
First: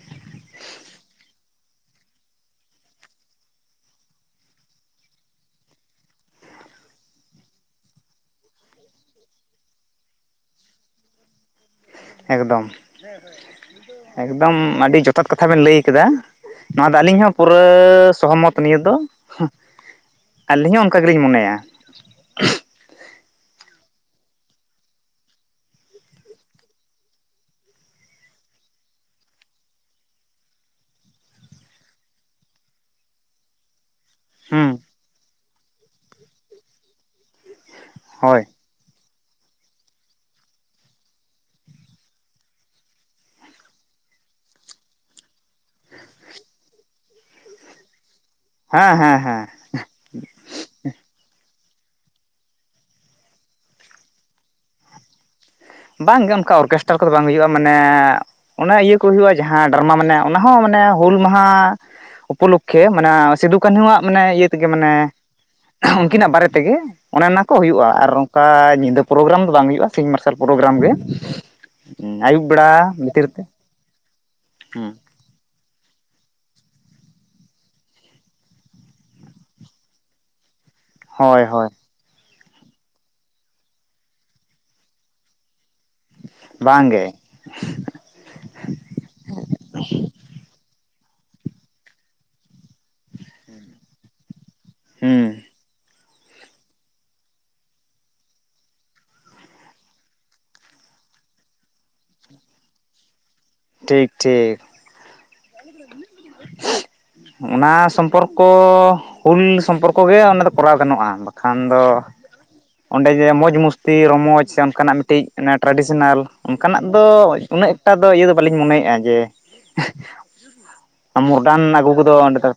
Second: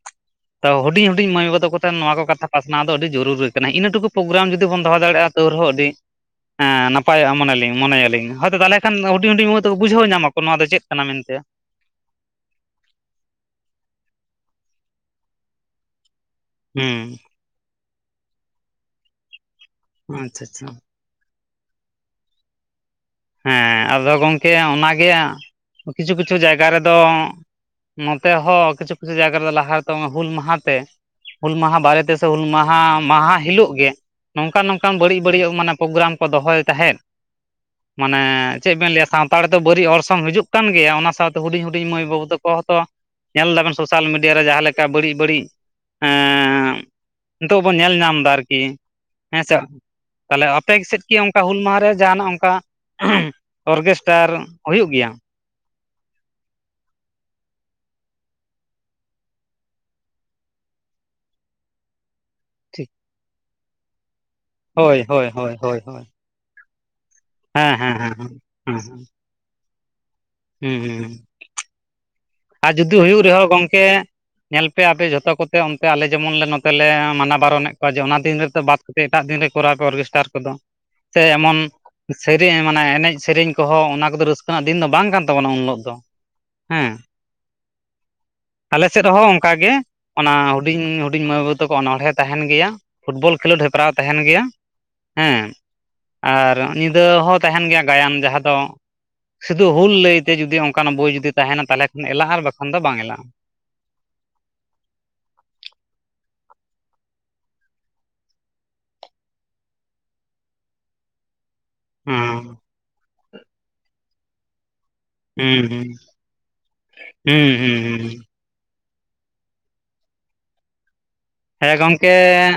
ᱛᱚ ᱦᱩᱰᱤᱧ - ᱦᱩᱰᱤᱧ ᱢᱟᱹᱭ ᱵᱟᱵᱩ ᱛ ᱛᱚ ᱱᱚᱣᱟ ᱠᱚ ᱠᱟᱛᱷᱟ ᱯᱟᱥᱱᱟᱣ ᱫᱚ ᱟᱹᱰᱤ ᱡᱚᱨᱩᱨᱤ ᱠᱟᱱᱟ᱾ ᱤᱱᱟᱹ ᱴᱩᱠᱩ ᱯᱳᱜᱨᱟᱢ ᱡᱩᱫᱤ ᱵᱚᱱ ᱫᱚᱦᱚ ᱫᱟᱲᱮᱭᱟᱜᱼᱟ, ᱛᱳᱣ ᱨᱮᱦᱚᱸ ᱟᱹᱰᱤ ᱦᱮᱸ ᱱᱟᱯᱟᱭᱚᱜᱼᱟ ᱢᱚᱱᱮ ᱞᱤᱟᱹᱧ ᱢᱚᱱᱮᱭᱟᱞᱤᱧ ᱦᱚᱭᱛᱳ ᱛᱟᱦᱞᱮ ᱠᱷᱟᱱ, ᱦᱩᱰᱤᱧ - ᱦᱩᱰᱤᱧ ᱛᱟᱠᱚ ᱵᱩᱡᱷᱟᱹᱣ ᱧᱟᱢ ᱟᱠᱚ ᱱᱚᱣᱟ ᱫᱚ ᱪᱮᱫ ᱠᱟᱱᱟ ᱢᱮᱱ ᱛᱮ᱾ ᱮᱠᱫᱚᱢ - ᱮᱠᱫᱚᱢ ᱟᱹᱰᱤ ᱡᱚᱛᱷᱟᱛ ᱠᱟᱛᱷᱟ ᱵᱮᱱ ᱞᱟᱹᱭ ᱠᱟᱫᱟ᱾ ᱱᱚᱣᱟ ᱫᱚ ᱦᱩᱸ ᱟᱹᱞᱤᱧ ᱦᱚᱸ ᱯᱩᱨᱟᱹ ᱥᱚᱦᱚᱢᱚᱛ ᱱᱤᱭᱟᱹ ᱫᱚ ᱟᱪᱪᱷᱟ ᱟᱪᱪᱷᱟ ᱟᱹᱞᱤᱧ ᱦᱚᱸ ᱚᱱᱠᱟ ᱜᱮᱞᱤᱧ ᱢᱚᱱᱮᱭᱟ᱾ ᱦᱮᱸ ᱟᱫᱚ ᱜᱚᱝᱠᱮ ᱚᱱᱟᱜᱮ ᱠᱤᱪᱷᱩ - ᱠᱤᱪᱷᱩ ᱡᱟᱭᱜᱟ ᱨᱮ ᱫᱚ ᱱᱚᱛᱮ ᱦᱚᱸ ᱠᱤᱪᱷᱩ ᱠᱤᱪᱷᱩ ᱡᱟᱭᱜᱟ ᱨᱮ ᱫᱚ ᱞᱟᱦᱟ ᱨᱮᱛᱚ ᱦᱩᱞ ᱢᱟᱦᱟ ᱛᱮ ᱦᱩᱞ ᱢᱟᱦᱟ ᱵᱟᱨᱮ ᱛᱮ ᱥᱮ ᱦᱩᱞ ᱢᱟᱦᱟ ᱢᱟᱦᱟ ᱦᱤᱞᱳᱜ ᱜᱮ ᱱᱚᱝᱠᱟᱱ - ᱦᱩᱸ ᱱᱚᱝᱠᱟᱱ ᱵᱟᱹᱲᱤᱡ ᱵᱟᱹᱲᱤᱡᱟᱜ ᱢᱟᱱᱮ ᱯᱳᱜᱨᱟᱢ ᱠᱚ ᱫᱚᱦᱚᱭ ᱛᱟᱦᱮᱸᱫ ᱢᱟᱱᱮ ᱦᱳᱭ ᱪᱮᱫ ᱵᱮᱱ ᱞᱟᱹᱭᱟ ᱥᱟᱶᱛᱟ ᱨᱮ ᱫᱚ ᱵᱟᱹᱲᱤᱡ ᱚᱨᱥᱚᱝ ᱦᱤᱡᱩᱜ ᱠᱟᱱ ᱜᱮᱭᱟ᱾ ᱚᱱᱟ ᱥᱟᱶᱛᱮ ᱦᱩᱰᱤᱧ - ᱦᱩᱰᱤᱧ ᱢᱟᱹᱭ ᱵᱟᱹᱵᱩ ᱛᱟᱠᱚ ᱦᱚᱸ ᱛᱚ ᱧᱮᱞ ᱫᱟᱵᱮᱱ ᱥᱳᱥᱟᱞ ᱢᱤᱰᱤᱭᱟ ᱨᱮ ᱡᱟᱸᱦᱟ ᱞᱮᱠᱟ ᱵᱟᱹᱲᱤᱡ ᱵᱟᱹᱲᱤᱡ ᱮᱸ [inaudible] ᱱᱤᱛᱚᱜ ᱵᱚᱱ ᱧᱮᱞ ᱧᱟᱢ ᱫᱟ ᱟᱨ ᱠᱤ ᱦᱮᱸ ᱦᱮᱸ ᱦᱮᱸ ᱦᱮᱸᱥᱮ ᱛᱟᱦᱞᱮ ᱟᱯᱮ ᱥᱮᱫ ᱠᱤ ᱚᱱᱠᱟ ᱦᱩᱞ ᱢᱟᱦᱟᱨᱮ ᱡᱟᱦᱟᱱᱟᱜ ᱚᱱᱠᱟ᱾ ᱚᱦᱩᱺ ᱚᱨᱜᱮᱥᱴᱟᱨ ᱦᱩᱭᱩᱜ ᱜᱮᱭᱟ? ᱵᱟᱝᱜᱮ ᱚᱱᱠᱟ ᱚᱨᱜᱮᱥᱴᱟᱨ ᱠᱚ ᱫᱚ ᱵᱟᱝ ᱦᱩᱭᱩᱜᱼᱟ ᱢᱟᱱᱮ ᱚᱱᱟ ᱤᱭᱟᱹ ᱠᱚ ᱦᱩᱭᱩᱜᱼᱟ ᱡᱟᱸᱦᱟ ᱰᱟᱨᱢᱟ ᱢᱟᱱᱮ ᱚᱱᱟ ᱦᱚᱸ ᱢᱟᱱᱮ ᱦᱩᱞ ᱢᱟᱦᱟ ᱴᱷᱤᱠ ᱩᱯᱚᱞᱚᱠᱠᱷᱮ ᱢᱟᱱᱟ ᱥᱤᱫᱩ ᱠᱟᱹᱱᱦᱩᱣᱟᱜ ᱢᱟᱱᱮ ᱤᱭᱟᱹ ᱛᱮᱜᱮ ᱦᱳᱭ ᱢᱟᱱᱮ ᱦᱳᱭ ᱦᱳᱭ ᱦᱳᱭ ᱦᱳᱭ ᱩᱱᱠᱤᱱᱟᱜ ᱵᱟᱨᱮ ᱛᱮ ᱜᱮ ᱚᱱᱮ ᱚᱱᱟ ᱠᱚ ᱦᱮᱸ ᱦᱩᱭᱩᱜᱼᱟ ᱦᱮᱸ ᱟᱨ ᱦᱮᱸ ᱚᱝᱠᱟ ᱧᱤᱫᱟᱹ ᱦᱮᱸ ᱯᱨᱳᱜᱨᱟᱢ ᱫᱚ ᱵᱟᱝ ᱦᱩᱭᱩᱜᱼᱟ ᱥᱤᱧ ᱢᱟᱨᱥᱟᱞ ᱦᱩᱸ ᱯᱨᱳᱜᱨᱟᱢ ᱜᱮ ᱦᱩᱸ ᱩ ᱟᱭᱩᱵ ᱵᱮ ᱟᱨ ᱡᱩᱫᱤ ᱦᱩᱭᱩᱜ ᱨᱮᱦᱚᱸ ᱜᱚᱢᱠᱮ ᱧᱮᱞ ᱯᱮ ᱦᱩᱸ ᱟᱯᱮ ᱡᱷᱚᱛᱚ ᱠᱚ ᱚᱱᱛᱮ ᱚᱱᱛᱮ ᱟᱞᱮ ᱡᱮᱢᱚᱱ ᱞᱮ ᱱᱚᱛᱮ ᱞᱮ ᱢᱟᱱᱟ ᱵᱟᱨᱚᱱᱮᱜ ᱠᱚᱣᱟ ᱡᱮ ᱚᱱᱟ ᱫᱤᱱ ᱨᱮ ᱫᱚ ᱵᱟᱫ ᱠᱟᱛᱮ ᱮᱴᱟᱜ ᱫᱤᱱ ᱨᱮ ᱠᱚᱨᱟᱣ ᱯᱮ ᱚᱨᱜᱮᱥᱴᱟᱨ ᱠᱚ ᱫᱚ ᱥᱮ ᱦᱳᱭ ᱮᱢᱚᱱ ᱦᱳᱭ ᱥᱮᱨᱤ ᱢᱟᱱᱮ ᱮᱱᱮᱡ ᱥᱮᱨᱮᱧ ᱠᱚᱦᱚᱸ ᱚᱱᱟ ᱠᱚᱫᱚ ᱨᱟᱹᱥᱠᱟᱹ ᱨᱮᱱᱟᱜ ᱫᱤᱱ ᱫᱚ ᱵᱟᱝ ᱠᱟᱱ ᱛᱟᱵᱚᱱᱟ ᱩᱱ ᱦᱤᱞᱳᱜ ᱫᱚ ᱵᱟᱝ ᱦᱮᱸ ᱜᱮ ᱟᱞᱮ ᱥᱮᱫ ᱦᱚ ᱚᱝᱠᱟ ᱜᱮ ᱚᱱᱟ ᱦᱩᱰᱤᱧ ᱦᱩᱰᱤᱧ ᱢᱟᱹᱭ ᱵᱟᱹᱵᱩ ᱛᱟ ᱠᱚ ᱚᱱᱚᱬᱦᱮᱸ ᱛᱟᱦᱮᱱ ᱜᱮᱭᱟ ᱯᱷᱩᱴᱵᱚᱞ ᱠᱷᱮᱞᱳᱰ ᱦᱮᱯᱨᱟᱣ ᱛᱟᱦᱮᱱ ᱜᱮᱭᱟ ᱦᱩᱸ ᱦᱮᱸ ᱟᱨ ᱧᱤᱫᱟᱹ ᱦᱚᱸ ᱛᱟᱦᱮᱱ ᱜᱮᱭᱟ ᱜᱟᱭᱟᱱ ᱡᱟᱸᱦᱟ ᱫᱚ ᱥᱩᱫᱷᱩ ᱦᱩᱞ ᱞᱟᱹᱭᱛᱮ ᱡᱩᱫᱤ ᱚᱱᱠᱟᱱᱟ ᱵᱳᱭ ᱡᱩᱫᱤ ᱛᱟᱦᱮᱱᱟ ᱛᱟᱦᱚᱞᱮ ᱠᱷᱟᱱ ᱮᱞᱟᱜᱼᱟ ᱟᱨ ᱵᱟᱠᱷᱟᱱ ᱫᱚ ᱵᱟᱝ ᱮᱞᱟᱜᱼᱟ ᱴᱷᱤᱠ ᱴᱷᱤᱠ [inaudible] ᱚᱱᱟ ᱥᱚᱢᱯᱚᱨᱠᱚ ᱦᱩᱞ ᱥᱚᱢᱯᱚᱨᱠᱚ ᱜᱮ ᱚᱱᱟ ᱫᱚ ᱠᱚᱨᱟᱣ ᱜᱟᱱᱚᱜᱼᱟ ᱵᱟ ᱠᱷᱟᱱ ᱫᱚ ᱦᱮᱸ ᱚᱸᱰᱮ ᱡᱮ ᱢᱚᱡᱽ ᱢᱚᱥᱛᱤ ᱨᱚᱢᱚᱡᱽ ᱥᱮ ᱚᱱᱠᱟᱱᱟᱜ ᱢᱤᱫ ᱴᱤᱡ ᱚᱱᱟ ᱦᱩᱸ ᱦᱩᱸ ᱴᱨᱟᱰᱤᱥᱚᱱᱟᱞ ᱚᱱᱠᱟᱱᱟᱜ ᱫᱚ ᱦᱩᱸ ᱩᱱᱟᱹᱜ ᱦᱩᱸ ᱮᱠᱴᱟ ᱦᱩᱸ ᱫᱚ ᱤᱭᱟᱹ ᱫᱚ ᱵᱟᱹᱞᱤᱧ ᱢᱚᱱᱮᱭᱼᱟ ᱡᱮ ᱦᱮᱸ ᱢᱚᱰᱟᱨᱱ ᱟᱹᱜᱩ ᱠᱚᱫᱚ ᱜᱚᱢᱠᱮ ᱚᱸᱰᱮ ᱫᱚ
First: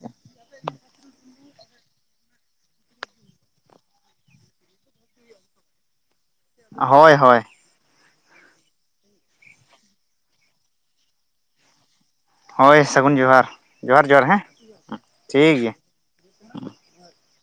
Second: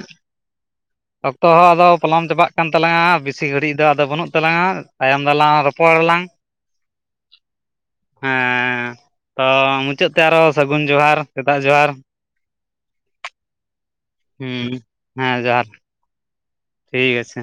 ᱚᱠᱛᱚ ᱦᱚᱸ ᱟᱫᱚ ᱯᱚᱞᱚᱢ ᱪᱟᱵᱟᱜ ᱠᱟᱱ ᱛᱟᱞᱟᱝ-ᱟ ᱵᱮᱥᱤ ᱜᱷᱟᱹᱲᱤᱡ ᱫᱚ ᱟᱫᱚ ᱵᱟᱹᱱᱩᱜ ᱛᱟᱞᱟᱝ-ᱟ ᱛᱟᱭᱚᱢ ᱫᱟᱞᱟᱝ ᱨᱚᱯᱚᱲᱟᱞᱟᱝ ᱦᱚᱭ ᱦᱚᱭ ᱦᱮᱸ ᱛᱚ ᱢᱩᱪᱟᱹᱫ ᱛᱮ ᱟᱨᱚ ᱥᱟᱹᱜᱩᱱ ᱡᱚᱦᱟᱨ ᱥᱮᱛᱟᱜ ᱡᱚᱦᱟᱨ ᱦᱚᱭ ᱥᱟᱹᱜᱩᱱ ᱡᱚᱦᱟᱨ, ᱡᱚᱦᱟᱨ ᱡᱚᱦᱟᱨ ᱦᱮᱸ ᱦᱩᱸ ᱦᱮᱸ ᱴᱷᱤᱠ ᱡᱚᱦᱟᱨ ᱜᱮᱭᱟ ᱴᱷᱤᱠ ᱟᱪᱷᱮ